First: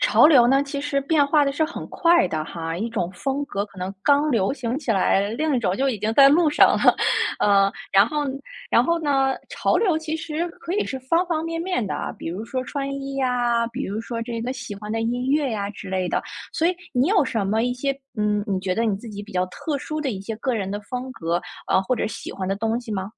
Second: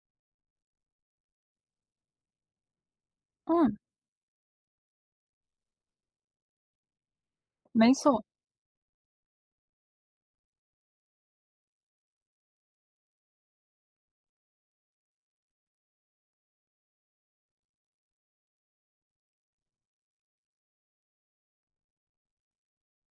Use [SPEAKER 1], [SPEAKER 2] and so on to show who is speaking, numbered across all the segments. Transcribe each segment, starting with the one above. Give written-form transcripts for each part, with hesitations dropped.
[SPEAKER 1] 潮流呢，其实变化的是很快的哈，一种风格
[SPEAKER 2] 嗯，
[SPEAKER 1] 可能刚流行起来，另一种就已经在路上了，呃，
[SPEAKER 2] 没
[SPEAKER 1] 然后
[SPEAKER 2] 错。
[SPEAKER 1] 然后呢，潮流其实可以是方方面面的啊，比如说穿衣呀，比如说这个喜欢的音乐呀之类的，所以你有什么一些，嗯，你觉得你自己比较特殊的一些个人的风格，或者喜欢的东西吗？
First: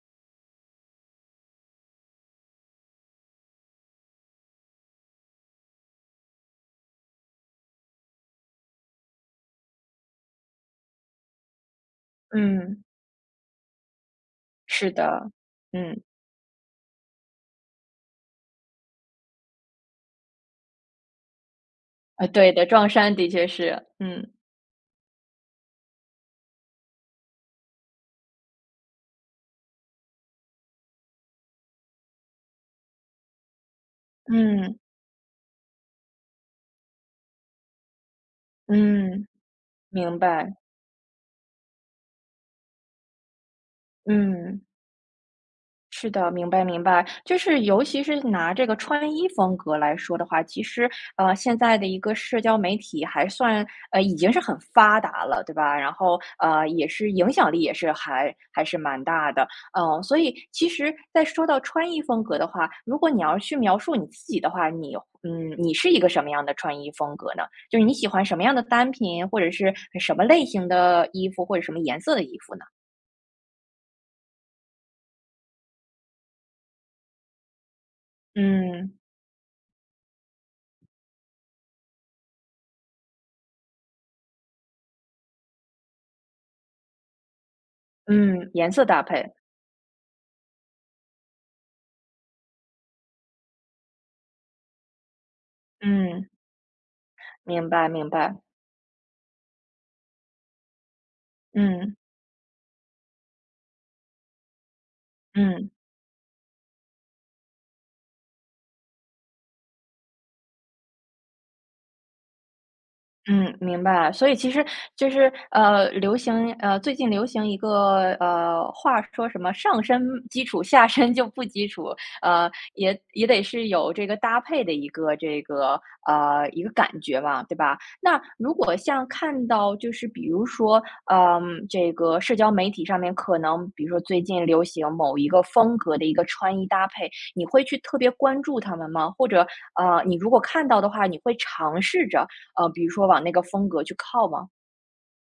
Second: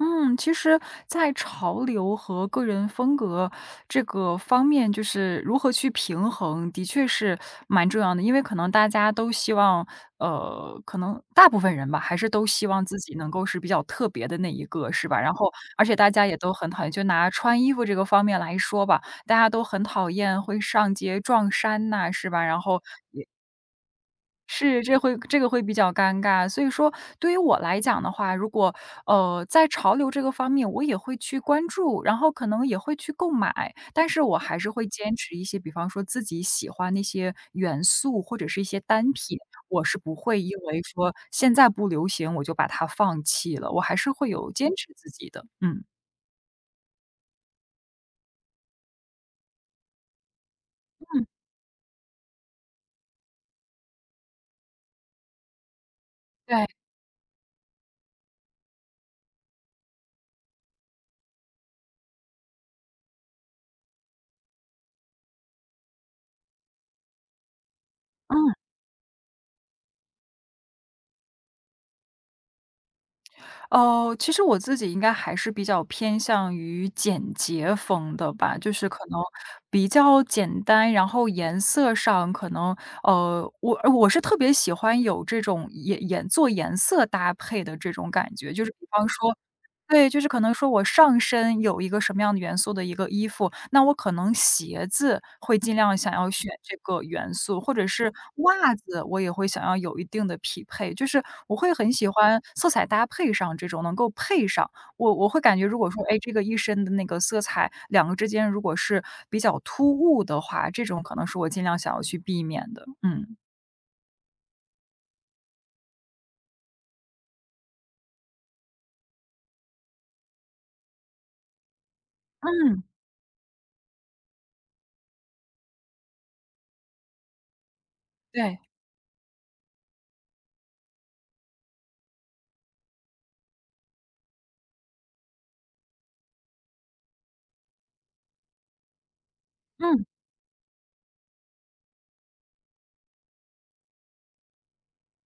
[SPEAKER 2] 嗯，其实在潮流和个人风格这个方面，就是如何去平衡，的确是蛮重要的。因为可能大家都希望，可能大部分人吧，还是都希望
[SPEAKER 1] 嗯，
[SPEAKER 2] 自己能够是比较特别的那一个，
[SPEAKER 1] 是
[SPEAKER 2] 是吧？
[SPEAKER 1] 的，
[SPEAKER 2] 然后，而且
[SPEAKER 1] 嗯，
[SPEAKER 2] 大家也都很讨厌，就拿穿衣服这个方面来说吧，大家都很讨厌会上街撞衫呐、是吧？
[SPEAKER 1] 对
[SPEAKER 2] 然
[SPEAKER 1] 的，
[SPEAKER 2] 后
[SPEAKER 1] 撞衫的确是，嗯，
[SPEAKER 2] 是，这会这个比较尴尬。所以说对于我来讲的话，如果，在潮流这个方面我也会去关注，然后可能也会去购买，但是我还是
[SPEAKER 1] 嗯，
[SPEAKER 2] 会坚持一些，比方说自己喜欢那些元素或者是一些单
[SPEAKER 1] 嗯。
[SPEAKER 2] 品，我是不
[SPEAKER 1] 明
[SPEAKER 2] 会因
[SPEAKER 1] 白，
[SPEAKER 2] 为说现在不流行，我就把它放弃了，我还是会有
[SPEAKER 1] 嗯，
[SPEAKER 2] 坚持自己的，嗯。
[SPEAKER 1] 是的，明白明白。就是尤其是拿这个穿衣风格来说的话，其实，
[SPEAKER 2] 嗯，
[SPEAKER 1] 现在的一个社交媒体还算，已经是很发达了，对吧？然后，
[SPEAKER 2] 对。
[SPEAKER 1] 也是影响力也是还是蛮大的，嗯、所以其实，在说到穿衣风格的话，如果你要去描述你自己的话，你是一个什么样的穿衣风格呢？就是你喜欢什么样的单品，或者是什么类型的衣服，或者什么颜色的衣服呢？
[SPEAKER 2] 哦，其实我自己应该还是比较偏向于简洁风的吧，就是
[SPEAKER 1] 嗯。
[SPEAKER 2] 可能比较简单，然后颜色上可能我是特别喜欢有这种颜色搭配的这种感
[SPEAKER 1] 嗯，
[SPEAKER 2] 觉，就是
[SPEAKER 1] 颜色
[SPEAKER 2] 比
[SPEAKER 1] 搭
[SPEAKER 2] 方
[SPEAKER 1] 配，
[SPEAKER 2] 说对，就是可能说我上身有一个什么样的元素的一个衣服，那我可能鞋子会尽量想要
[SPEAKER 1] 嗯，
[SPEAKER 2] 选这个元素，
[SPEAKER 1] 明
[SPEAKER 2] 或者
[SPEAKER 1] 白明
[SPEAKER 2] 是
[SPEAKER 1] 白，
[SPEAKER 2] 袜子，我也会想要有一定的匹配。就是我会很
[SPEAKER 1] 嗯，
[SPEAKER 2] 喜欢色彩搭配上这种能够配上，我会感觉
[SPEAKER 1] 嗯。
[SPEAKER 2] 如果说，哎，这个一身的那个色彩，两个之间如果是比较突兀的话，这种可能是我尽量想要去避免的。嗯，
[SPEAKER 1] 嗯，明白。所以其实就是，流行，最近流行一个，话说什么"上身基础，下身就不基础"，呃，
[SPEAKER 2] 嗯，
[SPEAKER 1] 也得是有这个搭配的一个这个，一个感觉嘛，对吧？那如
[SPEAKER 2] 对，
[SPEAKER 1] 果像看到就是比如说，嗯，这个社交媒体上面可能比如说最近流行某一个风格的一个穿衣搭配，你会去特别关注他们吗？或者，
[SPEAKER 2] 嗯。
[SPEAKER 1] 你如果看到的话，你会尝试着比如说往那个风格去靠吗？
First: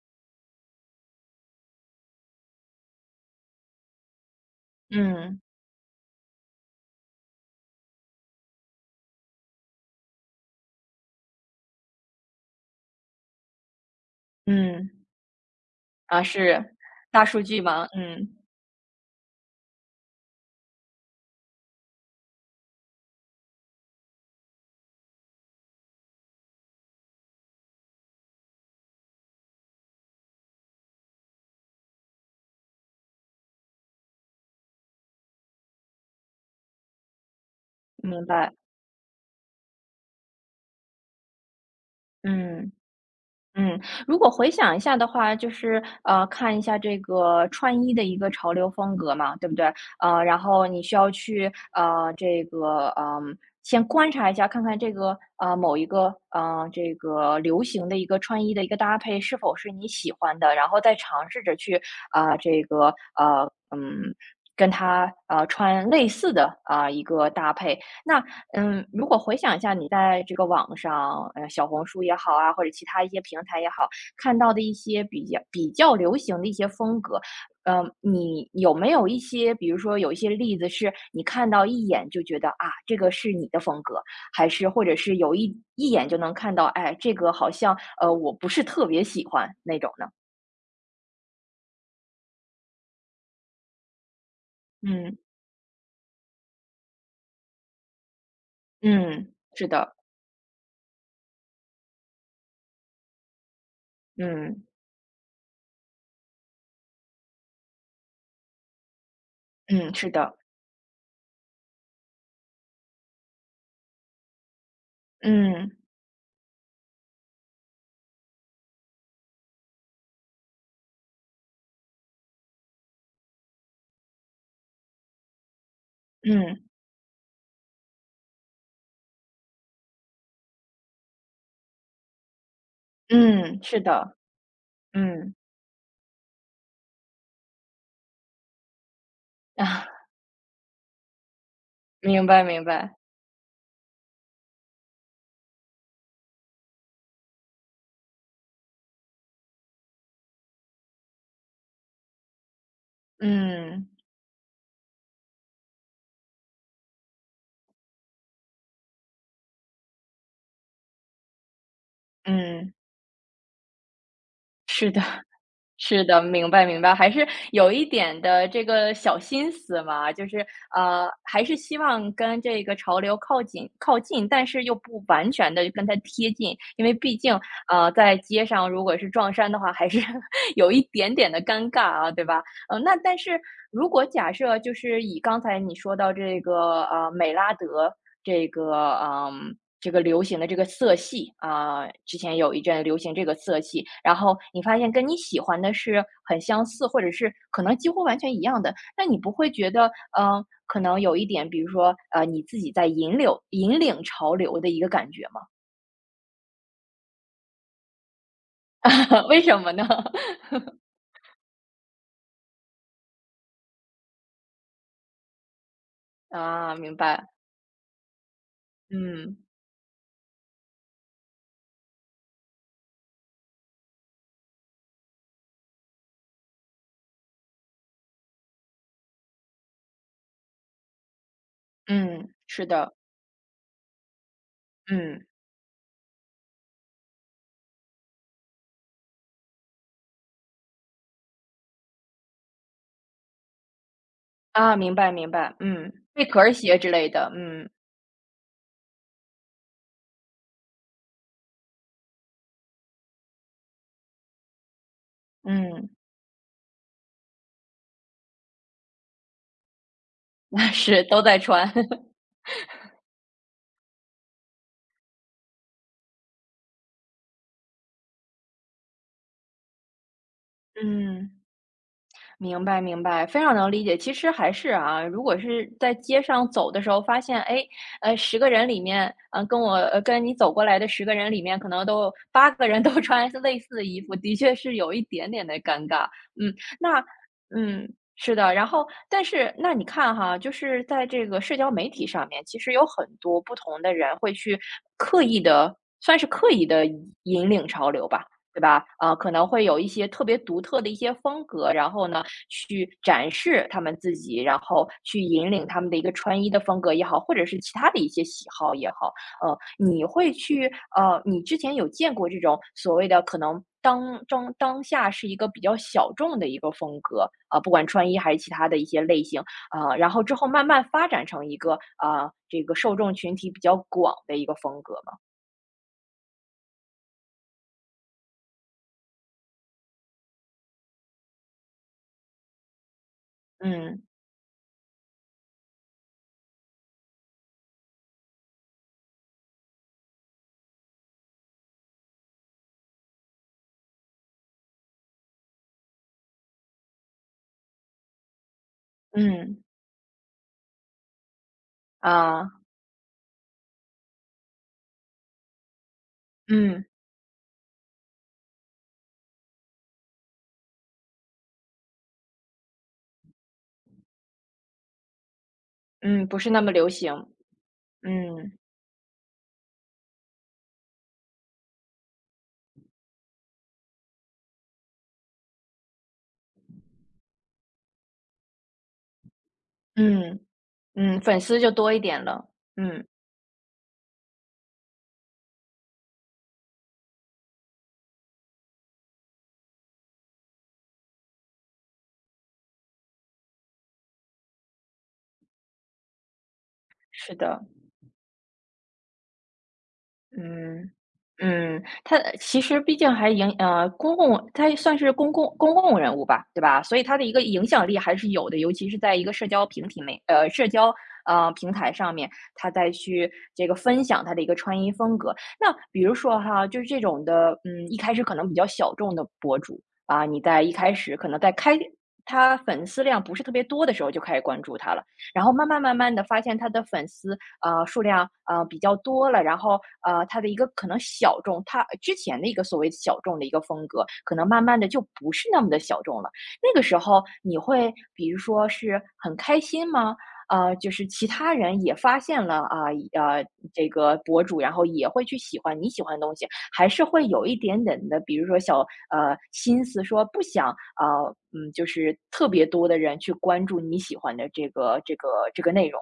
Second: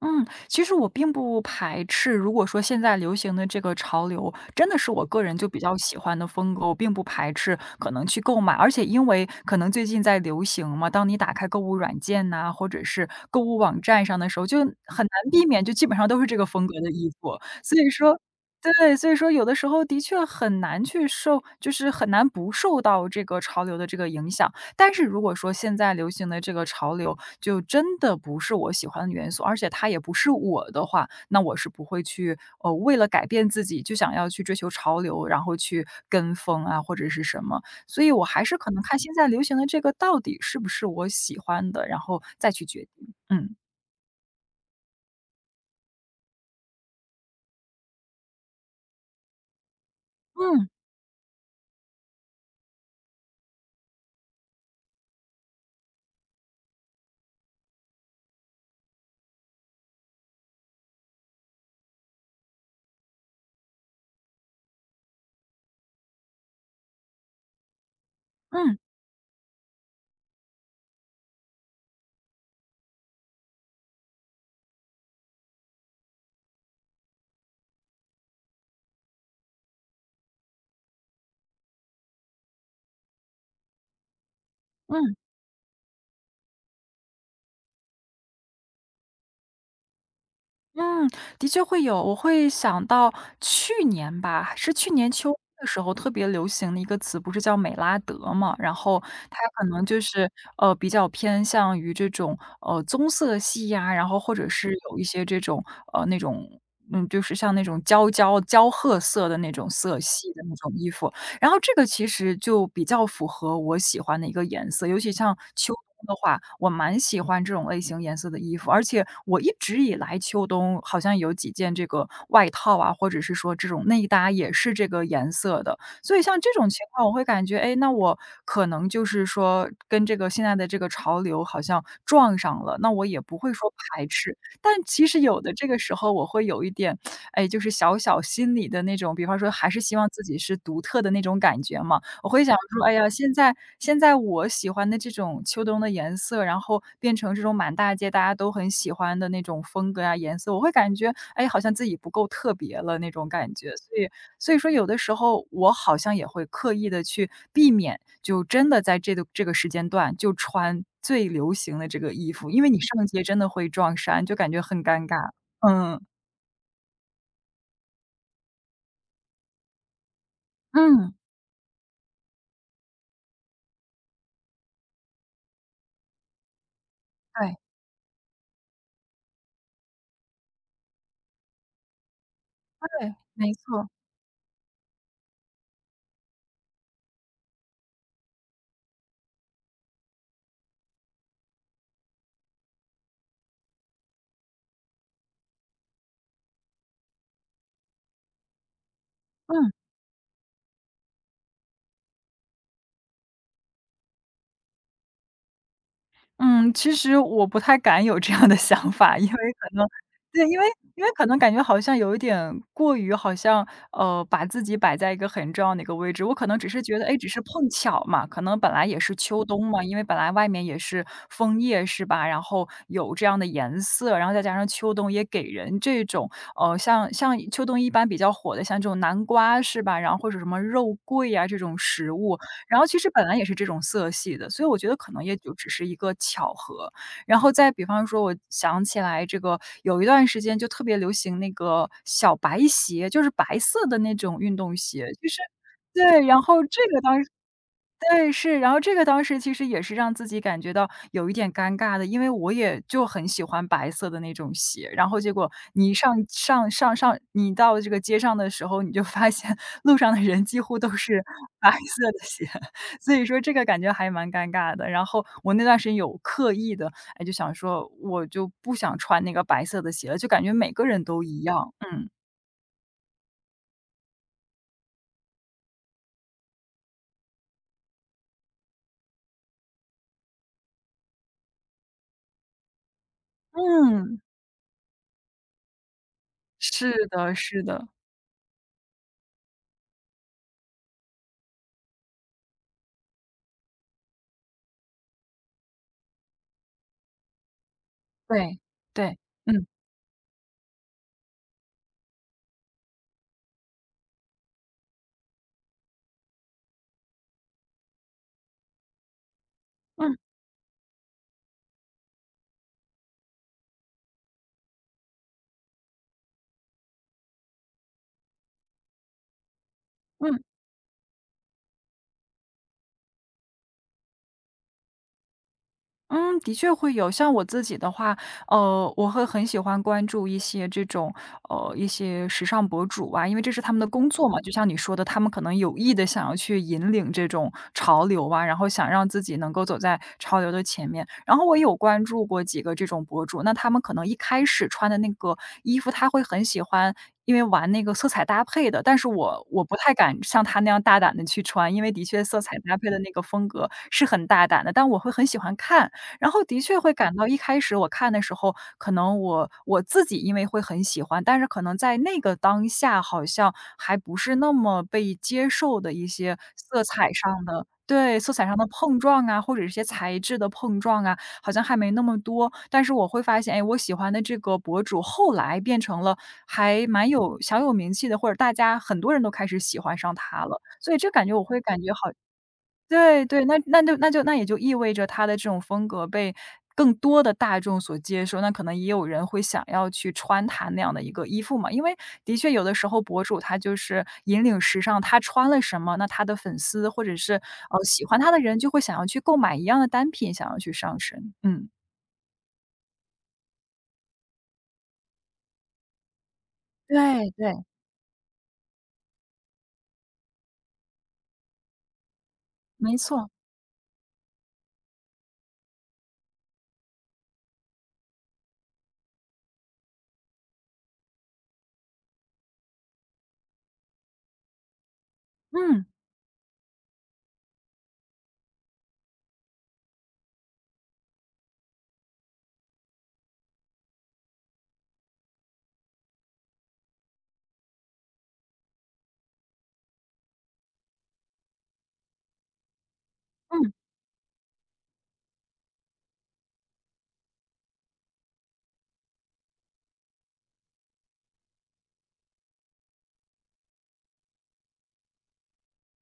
[SPEAKER 2] 嗯，其实我并不排斥，如果说现在流行的这个潮流，真的是我个人
[SPEAKER 1] 嗯，
[SPEAKER 2] 就比较喜欢的风格，我并不排斥可能去购买。而且因为可能最近在流行嘛，当你打开购物软件呐、或者是购物网站上的时候，就
[SPEAKER 1] 嗯，
[SPEAKER 2] 很难避免，就基本上都
[SPEAKER 1] 啊，
[SPEAKER 2] 是这个风
[SPEAKER 1] 是，
[SPEAKER 2] 格的衣
[SPEAKER 1] 大
[SPEAKER 2] 服。
[SPEAKER 1] 数据
[SPEAKER 2] 所
[SPEAKER 1] 吗？
[SPEAKER 2] 以说，
[SPEAKER 1] 嗯，
[SPEAKER 2] 对，所以说有的时候的确很难去受，就是很难不受到这个潮流的这个影响。但是如果说现在流行的这个潮流，就真的不是我喜欢的元素，而且它也不是我的话，那我是不会去，为了改变自己就想要去追求潮流，然后去跟风啊，或者是什么。所以我
[SPEAKER 1] 明
[SPEAKER 2] 还
[SPEAKER 1] 白，
[SPEAKER 2] 是可能看现在流行的这个到底是不是我喜欢的，然后再去
[SPEAKER 1] 嗯。
[SPEAKER 2] 决定。嗯，
[SPEAKER 1] 嗯，如果回想一下的话，就是看一下这个穿衣的一个潮流风格嘛，对不对？然后
[SPEAKER 2] 嗯，
[SPEAKER 1] 你需要去这个先观察一下，看看这个某一个这个流行的一个穿衣的一个搭配是否是你喜欢的，然后再尝试着去啊、呃嗯。跟它穿类似的啊、一个搭配，那
[SPEAKER 2] 嗯，
[SPEAKER 1] 如果回想一下你在这个网上，小红书也好啊，或者其他一些平台也好，看到的一些比较流行的一些风格，你有没有一些，比如说有一些例子是你看到一眼就觉得啊，这个是你的风格，还是或者
[SPEAKER 2] 嗯。
[SPEAKER 1] 是有一眼就能看到，哎，这个好像我不是特别喜欢那种呢？
[SPEAKER 2] 嗯，的确会有。我会想到去年吧，是去年
[SPEAKER 1] 嗯
[SPEAKER 2] 秋的时候特别流行的一个词，不是叫美拉德嘛？然后
[SPEAKER 1] 嗯，
[SPEAKER 2] 它可
[SPEAKER 1] 是
[SPEAKER 2] 能
[SPEAKER 1] 的，
[SPEAKER 2] 就是比较偏向于这种棕色系呀、然后或者
[SPEAKER 1] 嗯
[SPEAKER 2] 是有一些这种呃那种嗯，就是像那种焦褐色的那种
[SPEAKER 1] 嗯，
[SPEAKER 2] 色
[SPEAKER 1] 是
[SPEAKER 2] 系
[SPEAKER 1] 的，
[SPEAKER 2] 的那种衣服。然后这个其实就比较符合我喜欢的一个颜色，尤其像
[SPEAKER 1] 嗯
[SPEAKER 2] 秋冬的话，我蛮喜欢这种类型颜色的衣服，而且我一直以来秋冬好像有几件这个外套啊，或者是说这种内搭也是这个颜色的，所以像这
[SPEAKER 1] 嗯
[SPEAKER 2] 种情况，我会感觉，哎，那我可能就是说跟这个现在的这个潮流好像撞上了，那我也不会
[SPEAKER 1] 嗯，
[SPEAKER 2] 说
[SPEAKER 1] 是
[SPEAKER 2] 排
[SPEAKER 1] 的，
[SPEAKER 2] 斥，但其实
[SPEAKER 1] 嗯。
[SPEAKER 2] 有的这个时候我会有一点哎，就是小小心里的那种，比方说 还是希
[SPEAKER 1] 啊。
[SPEAKER 2] 望自己是独特的那种感觉嘛。
[SPEAKER 1] 明
[SPEAKER 2] 我
[SPEAKER 1] 白
[SPEAKER 2] 会想
[SPEAKER 1] 明
[SPEAKER 2] 说，哎
[SPEAKER 1] 白，
[SPEAKER 2] 呀，现在我喜欢的这种秋冬的颜色，然后变成这种满大街大家都很喜欢的那种风格啊、颜色，我会感觉，哎，好像自己不够特别了那种感觉。
[SPEAKER 1] 嗯，
[SPEAKER 2] 所以所以说有的时候我好像也会刻意的去避免，就真的在这个时间段就穿最流行的这个衣服，因为
[SPEAKER 1] 嗯，
[SPEAKER 2] 你上街真的会撞衫，就感觉很
[SPEAKER 1] 是的
[SPEAKER 2] 尴 尬。嗯，
[SPEAKER 1] 是的，明白明白，还是有一点的这个小心思嘛，就是，
[SPEAKER 2] 嗯，
[SPEAKER 1] 还是希望跟这个潮流靠近，但是又不完全的跟它贴近。因为毕竟，
[SPEAKER 2] 对。
[SPEAKER 1] 在街上如果是撞衫的话，还是 有一点点的尴尬啊，对吧？那
[SPEAKER 2] 对，
[SPEAKER 1] 但是
[SPEAKER 2] 没错。
[SPEAKER 1] 如果假设就是以刚才你说到这个，美拉德这个，嗯。这个流行的这个色系啊，之前有一阵流行这个色系，然后你发现跟你喜欢的是很相似，或者是可能几乎完全一样的，那你不会
[SPEAKER 2] 嗯，
[SPEAKER 1] 觉得，可能有一点，比如说，你自己在引领潮流的一个感觉吗？
[SPEAKER 2] 嗯，其实我不太敢有这样的 想法，因 为
[SPEAKER 1] 为什
[SPEAKER 2] 可
[SPEAKER 1] 么呢？
[SPEAKER 2] 能对，因为可能感觉好像有一点过于好像，把自己摆在一个很重要的一个位置。我可能只
[SPEAKER 1] 啊，
[SPEAKER 2] 是
[SPEAKER 1] 明
[SPEAKER 2] 觉得，哎，只
[SPEAKER 1] 白，
[SPEAKER 2] 是碰巧嘛，可能本来也是
[SPEAKER 1] 嗯，
[SPEAKER 2] 秋冬嘛，因为本来外面也是枫叶是吧，然后有这样的颜色，然后再加上秋冬也给人这种，像秋冬一般比较火的，像这种南瓜是吧，然后或者什么肉桂啊这种食
[SPEAKER 1] 嗯，
[SPEAKER 2] 物，
[SPEAKER 1] 是
[SPEAKER 2] 然后
[SPEAKER 1] 的，
[SPEAKER 2] 其实本来也是这种色系的，所以我觉得可能
[SPEAKER 1] 嗯，
[SPEAKER 2] 也就只是一个巧合。然后再比方说，我想起来这个有一段时间就特别流行那个小白鞋，就是白色的那种运动
[SPEAKER 1] 啊，明
[SPEAKER 2] 鞋，
[SPEAKER 1] 白
[SPEAKER 2] 就
[SPEAKER 1] 明
[SPEAKER 2] 是
[SPEAKER 1] 白，嗯，贝
[SPEAKER 2] 对，然
[SPEAKER 1] 壳儿
[SPEAKER 2] 后
[SPEAKER 1] 鞋
[SPEAKER 2] 这
[SPEAKER 1] 之
[SPEAKER 2] 个
[SPEAKER 1] 类
[SPEAKER 2] 当时
[SPEAKER 1] 的，嗯，
[SPEAKER 2] 对，是，然后这个当时其实也是让自己感觉到有一点尴尬的，因为我也就很喜欢白色的那种鞋，然后结果
[SPEAKER 1] 嗯，
[SPEAKER 2] 你上上上上你到这个街上的时候，你就发现 路上的人 几
[SPEAKER 1] 那
[SPEAKER 2] 乎都
[SPEAKER 1] 是，
[SPEAKER 2] 是
[SPEAKER 1] 都在
[SPEAKER 2] 白
[SPEAKER 1] 穿，
[SPEAKER 2] 色 的鞋，所以说这个感觉还蛮尴尬的。然后我那段时间有刻意的，哎，就想说我就不想穿那个白色的鞋了，就感觉每个人都
[SPEAKER 1] 嗯。
[SPEAKER 2] 一样。嗯
[SPEAKER 1] 明白明白，非常能理解。其实还是啊，如果是在街上走的时候发现，哎，十个人里面，跟你走过来的十个人里面，可能都有八个人都 穿类似的衣服，
[SPEAKER 2] 嗯，
[SPEAKER 1] 的确是有一点点的尴尬。嗯，那
[SPEAKER 2] 是的，是的，
[SPEAKER 1] 嗯。是的，然后但是那你看哈，就是在这个社交媒体上面，其实有很多不同的人会去刻意的，算是刻意的引领潮流吧，
[SPEAKER 2] 对
[SPEAKER 1] 对吧？
[SPEAKER 2] 对，
[SPEAKER 1] 可能会
[SPEAKER 2] 嗯
[SPEAKER 1] 有一些特别独特的一些风格，然后呢。去展示他们自己，然后去引领他们的一个穿衣的风格也好，或者是其他的一些喜好也好。呃，你
[SPEAKER 2] 嗯
[SPEAKER 1] 会去呃，你之前有见过这种所谓的可能当下是一个比较小众的一个风格，啊、不管穿衣还是其他的一些类型，啊，然后之
[SPEAKER 2] 嗯。
[SPEAKER 1] 后慢慢发展成一个啊、这个受众群体比较广的一个风格嘛？
[SPEAKER 2] 嗯，的确会有。像我自己的话，我会很喜欢关注一些这种，一些时尚博主啊，因为这是他们的
[SPEAKER 1] 嗯
[SPEAKER 2] 工作嘛。就像你说的，他们可能有意的想要去引领这种潮流啊，然后想让自己能够走在潮流的前面。然后我有关注过几个这种博主，那他们可能一开始穿的那个衣服，他会很喜欢因为玩那个色彩搭配的，但是我
[SPEAKER 1] 嗯
[SPEAKER 2] 不太敢像他那样大胆的去穿，因为的确色
[SPEAKER 1] 啊
[SPEAKER 2] 彩搭配的那个风格是很大胆的，但我会很喜欢看。然后的确
[SPEAKER 1] 嗯
[SPEAKER 2] 会感到一开始我看的时候，可能我自己因为会很喜欢，但是可能在那个当下好像还不是那么被接受的一
[SPEAKER 1] 嗯，
[SPEAKER 2] 些
[SPEAKER 1] 不是那么
[SPEAKER 2] 色
[SPEAKER 1] 流
[SPEAKER 2] 彩
[SPEAKER 1] 行。
[SPEAKER 2] 上的对，色彩
[SPEAKER 1] 嗯
[SPEAKER 2] 上的碰撞啊，或者一些材质的碰撞啊，好像还没那么多。但是我会发现，哎，我喜欢的这个博主后来变成了还蛮有小有名气的，或者大家很多人都开始喜欢上
[SPEAKER 1] 嗯。
[SPEAKER 2] 他了。所以这
[SPEAKER 1] 嗯，
[SPEAKER 2] 感觉
[SPEAKER 1] 粉
[SPEAKER 2] 我会
[SPEAKER 1] 丝就
[SPEAKER 2] 感觉
[SPEAKER 1] 多一
[SPEAKER 2] 好
[SPEAKER 1] 点了。嗯，
[SPEAKER 2] 对对，那也就意味着他的这种风格被更多的大众所接受，那可能也有人会想要去穿他那样的一个衣服嘛。因为的确有的时候博主他就是引领时尚，他穿了什么，那他的粉丝或者是，
[SPEAKER 1] 是的，
[SPEAKER 2] 喜欢他的人就会想要去购买一样的单品，想要去
[SPEAKER 1] 嗯
[SPEAKER 2] 上身。嗯。
[SPEAKER 1] 嗯，他其实毕竟还影呃，公共他也算是公共人物吧，对吧？所以他的
[SPEAKER 2] 对
[SPEAKER 1] 一个
[SPEAKER 2] 对。
[SPEAKER 1] 影响力还是有的，尤其是在一个社交平台上面，他再
[SPEAKER 2] 没错，
[SPEAKER 1] 去这个分享他的一个穿衣风格。那比如说哈，就是这种的，嗯，一开始可能比较小众的博主啊，你在一开始可能他粉丝量不是特别多的时候就开始关注他了。然后慢慢
[SPEAKER 2] 嗯，
[SPEAKER 1] 慢慢的发现他的粉丝数量，比较多了，然后，它之前的一个所谓小众的一个风格，可能慢慢的就不是那么的小众了。那个时候你会比如说是很开心吗？就是其他人也发现了，啊，呃，
[SPEAKER 2] 嗯。
[SPEAKER 1] 这个博主，然后也会去喜欢你喜欢的东西，还是会有一点点的，比如说小心思说不想，就是特别多的人去关注你喜欢的这个内容，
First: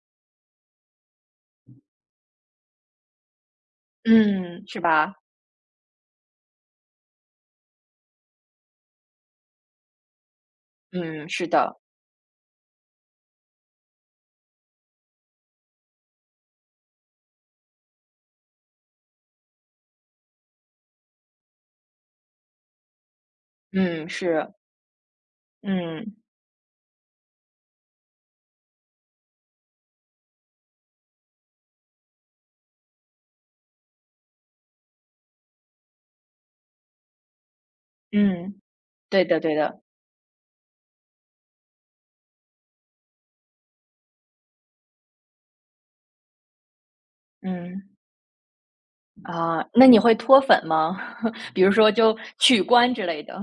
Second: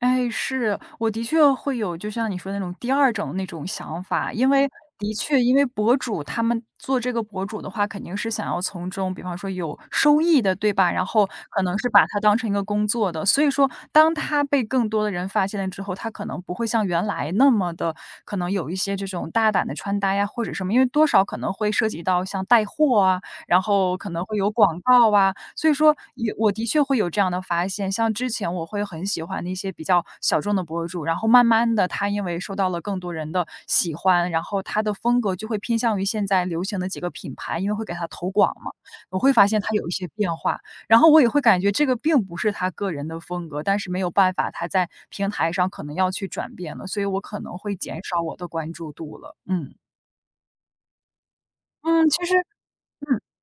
[SPEAKER 2] 哎，是，我的确会有，就像你说的那种第二种那种想法，因
[SPEAKER 1] 嗯，
[SPEAKER 2] 为
[SPEAKER 1] 是
[SPEAKER 2] 的
[SPEAKER 1] 吧？
[SPEAKER 2] 确，因为博主他们做这个博主的话，肯定是想要从中，比方说有收益的，对吧？然后
[SPEAKER 1] 嗯，是
[SPEAKER 2] 可能
[SPEAKER 1] 的，
[SPEAKER 2] 是把它当成一个工作的，所以说，当他被更多的人发现了之后，他可能不会像原来那么的，可能有一些这种大胆的穿搭呀，或者什么，因为多少可能会涉及到像带货啊，然后
[SPEAKER 1] 嗯，
[SPEAKER 2] 可能会有
[SPEAKER 1] 是，
[SPEAKER 2] 广告啊，所以说
[SPEAKER 1] 嗯，
[SPEAKER 2] 也我的确会有这样的发现，像之前我会很喜欢那些比较小众的博主，然后慢慢的，他因为受到了更多人的喜欢，然后他的风格就会偏向于现在流行的几个品牌，因为会给他投广
[SPEAKER 1] 嗯，
[SPEAKER 2] 嘛，我
[SPEAKER 1] 对
[SPEAKER 2] 会
[SPEAKER 1] 的
[SPEAKER 2] 发
[SPEAKER 1] 对
[SPEAKER 2] 现他
[SPEAKER 1] 的，
[SPEAKER 2] 有一些变化。然后我也会感觉这个并不是他个人的风格，但是没有办法，他在平台上可能要去转变了，所以我可能会
[SPEAKER 1] 嗯，
[SPEAKER 2] 减少我的关注度了，
[SPEAKER 1] 啊，
[SPEAKER 2] 嗯。
[SPEAKER 1] 那你会脱粉吗？比如说
[SPEAKER 2] 嗯，
[SPEAKER 1] 就
[SPEAKER 2] 其实
[SPEAKER 1] 取关之
[SPEAKER 2] 嗯。
[SPEAKER 1] 类的，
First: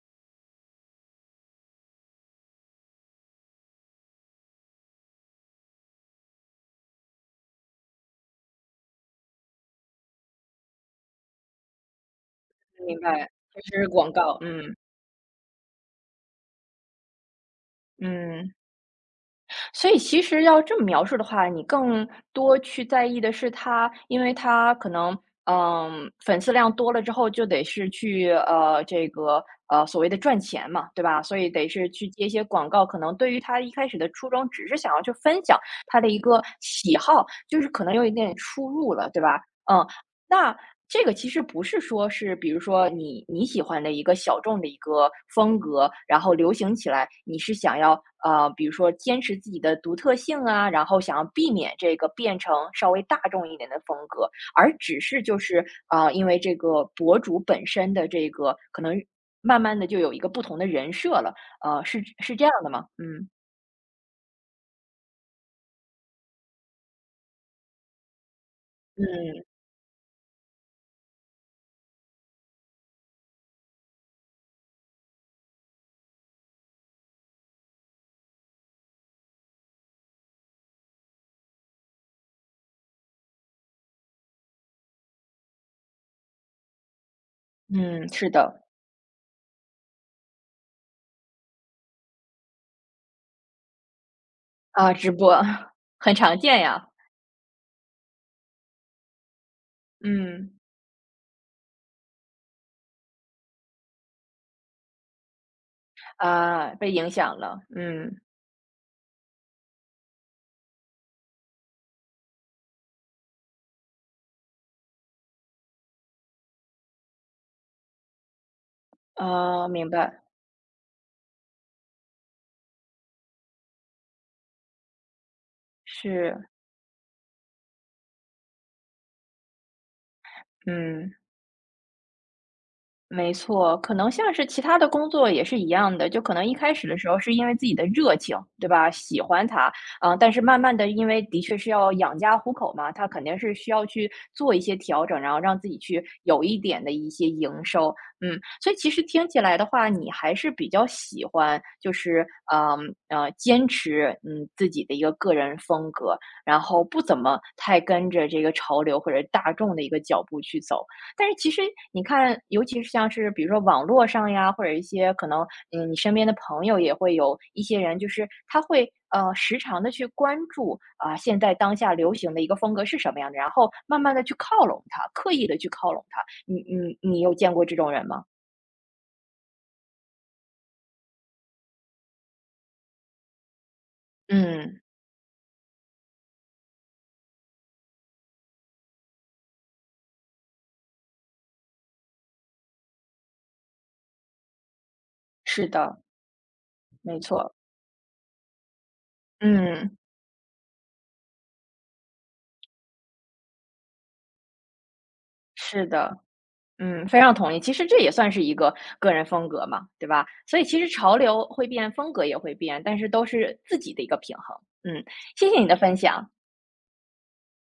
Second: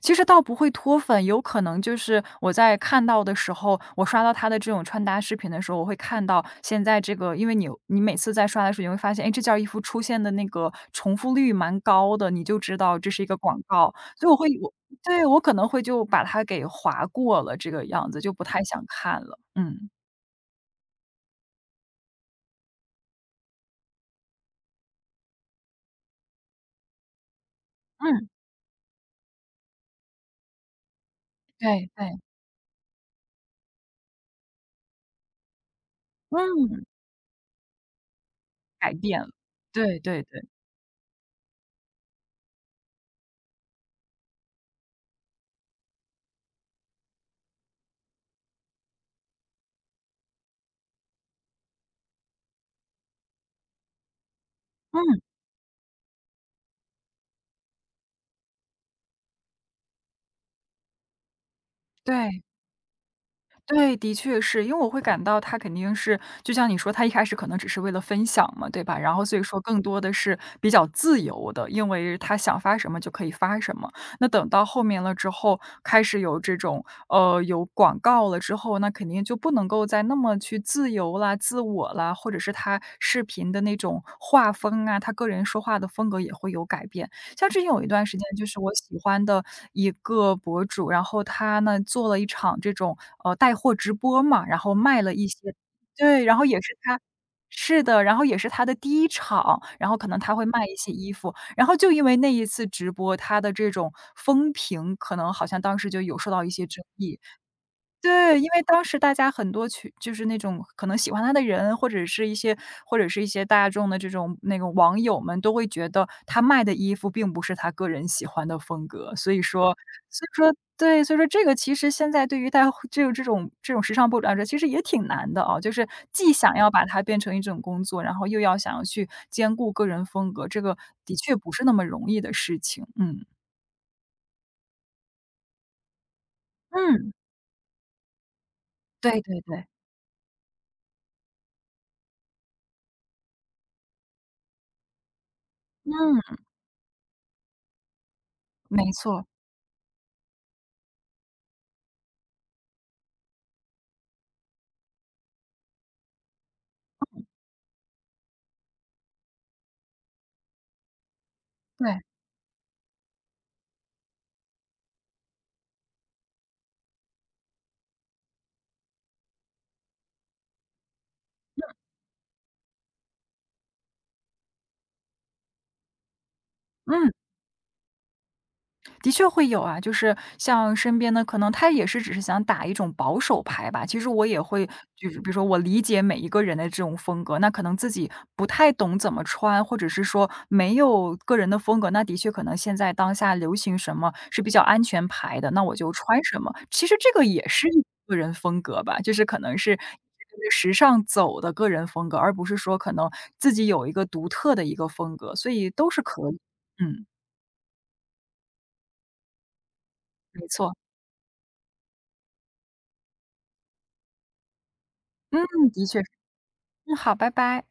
[SPEAKER 2] 其实倒不会脱粉，有可能就是我在看到的时候，我刷到他的这种穿搭视频的时候，我会看到现在这个，因为你每次在刷的时候，你会发现，哎，这件衣服出现的那个重复率蛮高的，你就知道
[SPEAKER 1] 明
[SPEAKER 2] 这是一
[SPEAKER 1] 白，
[SPEAKER 2] 个广
[SPEAKER 1] 就是
[SPEAKER 2] 告，
[SPEAKER 1] 广
[SPEAKER 2] 所以我
[SPEAKER 1] 告，
[SPEAKER 2] 会我
[SPEAKER 1] 嗯，
[SPEAKER 2] 对，我可能会就把它给划过了，这个样子就不
[SPEAKER 1] 嗯。
[SPEAKER 2] 太想看了。嗯，
[SPEAKER 1] 所以其实要这么描述的话，你更多去在意的是他，因为他可能，嗯，粉丝量多了之后，就得是
[SPEAKER 2] 嗯，
[SPEAKER 1] 去这个所谓的赚钱嘛，对吧？所以得
[SPEAKER 2] 对
[SPEAKER 1] 是去
[SPEAKER 2] 对，
[SPEAKER 1] 接一些广告。可能对于他一开始的初衷，只是想要去分享他的一个
[SPEAKER 2] 嗯，
[SPEAKER 1] 喜好，就是可能有一点出
[SPEAKER 2] 改
[SPEAKER 1] 入了，
[SPEAKER 2] 变
[SPEAKER 1] 对
[SPEAKER 2] 了，
[SPEAKER 1] 吧？嗯，
[SPEAKER 2] 对对对，
[SPEAKER 1] 那这个其实不是说是比如说你喜欢的一个小众的一个风格，然后流行起来，你是想要，比如说坚持自己的独特性啊，然后想要避免这个变成稍微大众一点的风格，而只
[SPEAKER 2] 嗯，
[SPEAKER 1] 是就是，因为这个博主本身的这个可能慢慢的就有一个不同的人设了，是
[SPEAKER 2] 对。
[SPEAKER 1] 这样的吗？嗯，
[SPEAKER 2] 对，的确是，因为我会感到他肯定是就像你说，他一开始可能只是为了分享嘛，对吧？然后所以说更多的是比较自由的，因为他想发什么就可以发什么。那等到后面了之后，开始有这种有广告了之后，那肯定就不能够再那么去自由啦、自我啦，或者是他视频的那种画风啊，他个人说话的风格也会有改变。像之前有一
[SPEAKER 1] 嗯，
[SPEAKER 2] 段
[SPEAKER 1] 嗯，
[SPEAKER 2] 时间，
[SPEAKER 1] 是
[SPEAKER 2] 就是
[SPEAKER 1] 的，
[SPEAKER 2] 我喜欢的一个博主，然后他呢做了一场这种带货直播嘛，然后
[SPEAKER 1] 啊，
[SPEAKER 2] 卖
[SPEAKER 1] 直
[SPEAKER 2] 了一
[SPEAKER 1] 播
[SPEAKER 2] 些
[SPEAKER 1] 很
[SPEAKER 2] 对，然
[SPEAKER 1] 常
[SPEAKER 2] 后也
[SPEAKER 1] 见
[SPEAKER 2] 是
[SPEAKER 1] 呀，
[SPEAKER 2] 他是的，然后也是他的第一场，然后可能他会
[SPEAKER 1] 嗯。
[SPEAKER 2] 卖一些衣服，然后就因为那一次直播，他的这种风评可能好像当时就有受到一些
[SPEAKER 1] 啊，
[SPEAKER 2] 争
[SPEAKER 1] 被影
[SPEAKER 2] 议。
[SPEAKER 1] 响了，嗯，
[SPEAKER 2] 对，因为当时大家很多去就是那种可能喜欢他的人，或者是一些或者是一些大众的这种那个网友们都会觉得他卖的衣服并不是他个人喜欢的风格。所以
[SPEAKER 1] 啊，
[SPEAKER 2] 说
[SPEAKER 1] 明白，
[SPEAKER 2] 说对，所以说这个其实现在对于带这种时尚博主来说，其实也挺难的啊，就是既
[SPEAKER 1] 是，
[SPEAKER 2] 想要把它变成一种工作，然后又要想要去兼顾个人风格，这个
[SPEAKER 1] 嗯。
[SPEAKER 2] 的确不是那么容易的事情。嗯，
[SPEAKER 1] 没错，可能像是其他的工作也是一样的，就可能一开始的时
[SPEAKER 2] 嗯，
[SPEAKER 1] 候是因为自己的热情，对吧？喜
[SPEAKER 2] 对对
[SPEAKER 1] 欢
[SPEAKER 2] 对，
[SPEAKER 1] 它，啊、但是慢慢的，因为的确是要养家糊口嘛，它肯定是需要去做一些调整，然后让自己去
[SPEAKER 2] 嗯，
[SPEAKER 1] 有一点的一些营收，嗯，所以
[SPEAKER 2] 没
[SPEAKER 1] 其实
[SPEAKER 2] 错，
[SPEAKER 1] 听起来的话，你还是比较喜欢，就是坚持自己的一个个人风格，然后不怎么太跟着这个潮流或者大众的一个脚步去走。但是其实
[SPEAKER 2] 对，
[SPEAKER 1] 你看，尤其是像是比如说网络上呀，或者一些可能，嗯，你身边的朋友也会有一些人，就是他会时常的去关注啊、现在当下流行的一个风格是什么样的，然后慢慢的去靠拢它，刻意的去靠拢它。你你
[SPEAKER 2] 嗯。
[SPEAKER 1] 你有见过这种人吗？
[SPEAKER 2] 的确会有啊，就是像身边的，可能他也是只是想打一种保守牌吧。其实我也会，
[SPEAKER 1] 嗯，
[SPEAKER 2] 就是比如说我理解每一个人的这种风格，那可能自己不太懂怎么穿，或者是说没有个人的风格，那的确可能现在当下流行什么是比较安全牌的，那
[SPEAKER 1] 是
[SPEAKER 2] 我就
[SPEAKER 1] 的，
[SPEAKER 2] 穿什么。其实这
[SPEAKER 1] 没
[SPEAKER 2] 个也
[SPEAKER 1] 错，
[SPEAKER 2] 是一个人风格吧，就是可能是。
[SPEAKER 1] 嗯，
[SPEAKER 2] 跟着时尚走的个人风格，而不是说可能自己有一个独特的一个风格，所以
[SPEAKER 1] 是
[SPEAKER 2] 都是
[SPEAKER 1] 的。
[SPEAKER 2] 可以。嗯，
[SPEAKER 1] 嗯，非常同意。其实这也算是一个个人风格嘛，对吧？
[SPEAKER 2] 没
[SPEAKER 1] 所以
[SPEAKER 2] 错，
[SPEAKER 1] 其实潮流会变，风格也会变，但是都是自己的一个平衡。嗯，
[SPEAKER 2] 嗯，
[SPEAKER 1] 谢谢你的
[SPEAKER 2] 的
[SPEAKER 1] 分
[SPEAKER 2] 确
[SPEAKER 1] 享。
[SPEAKER 2] 嗯，好，拜拜。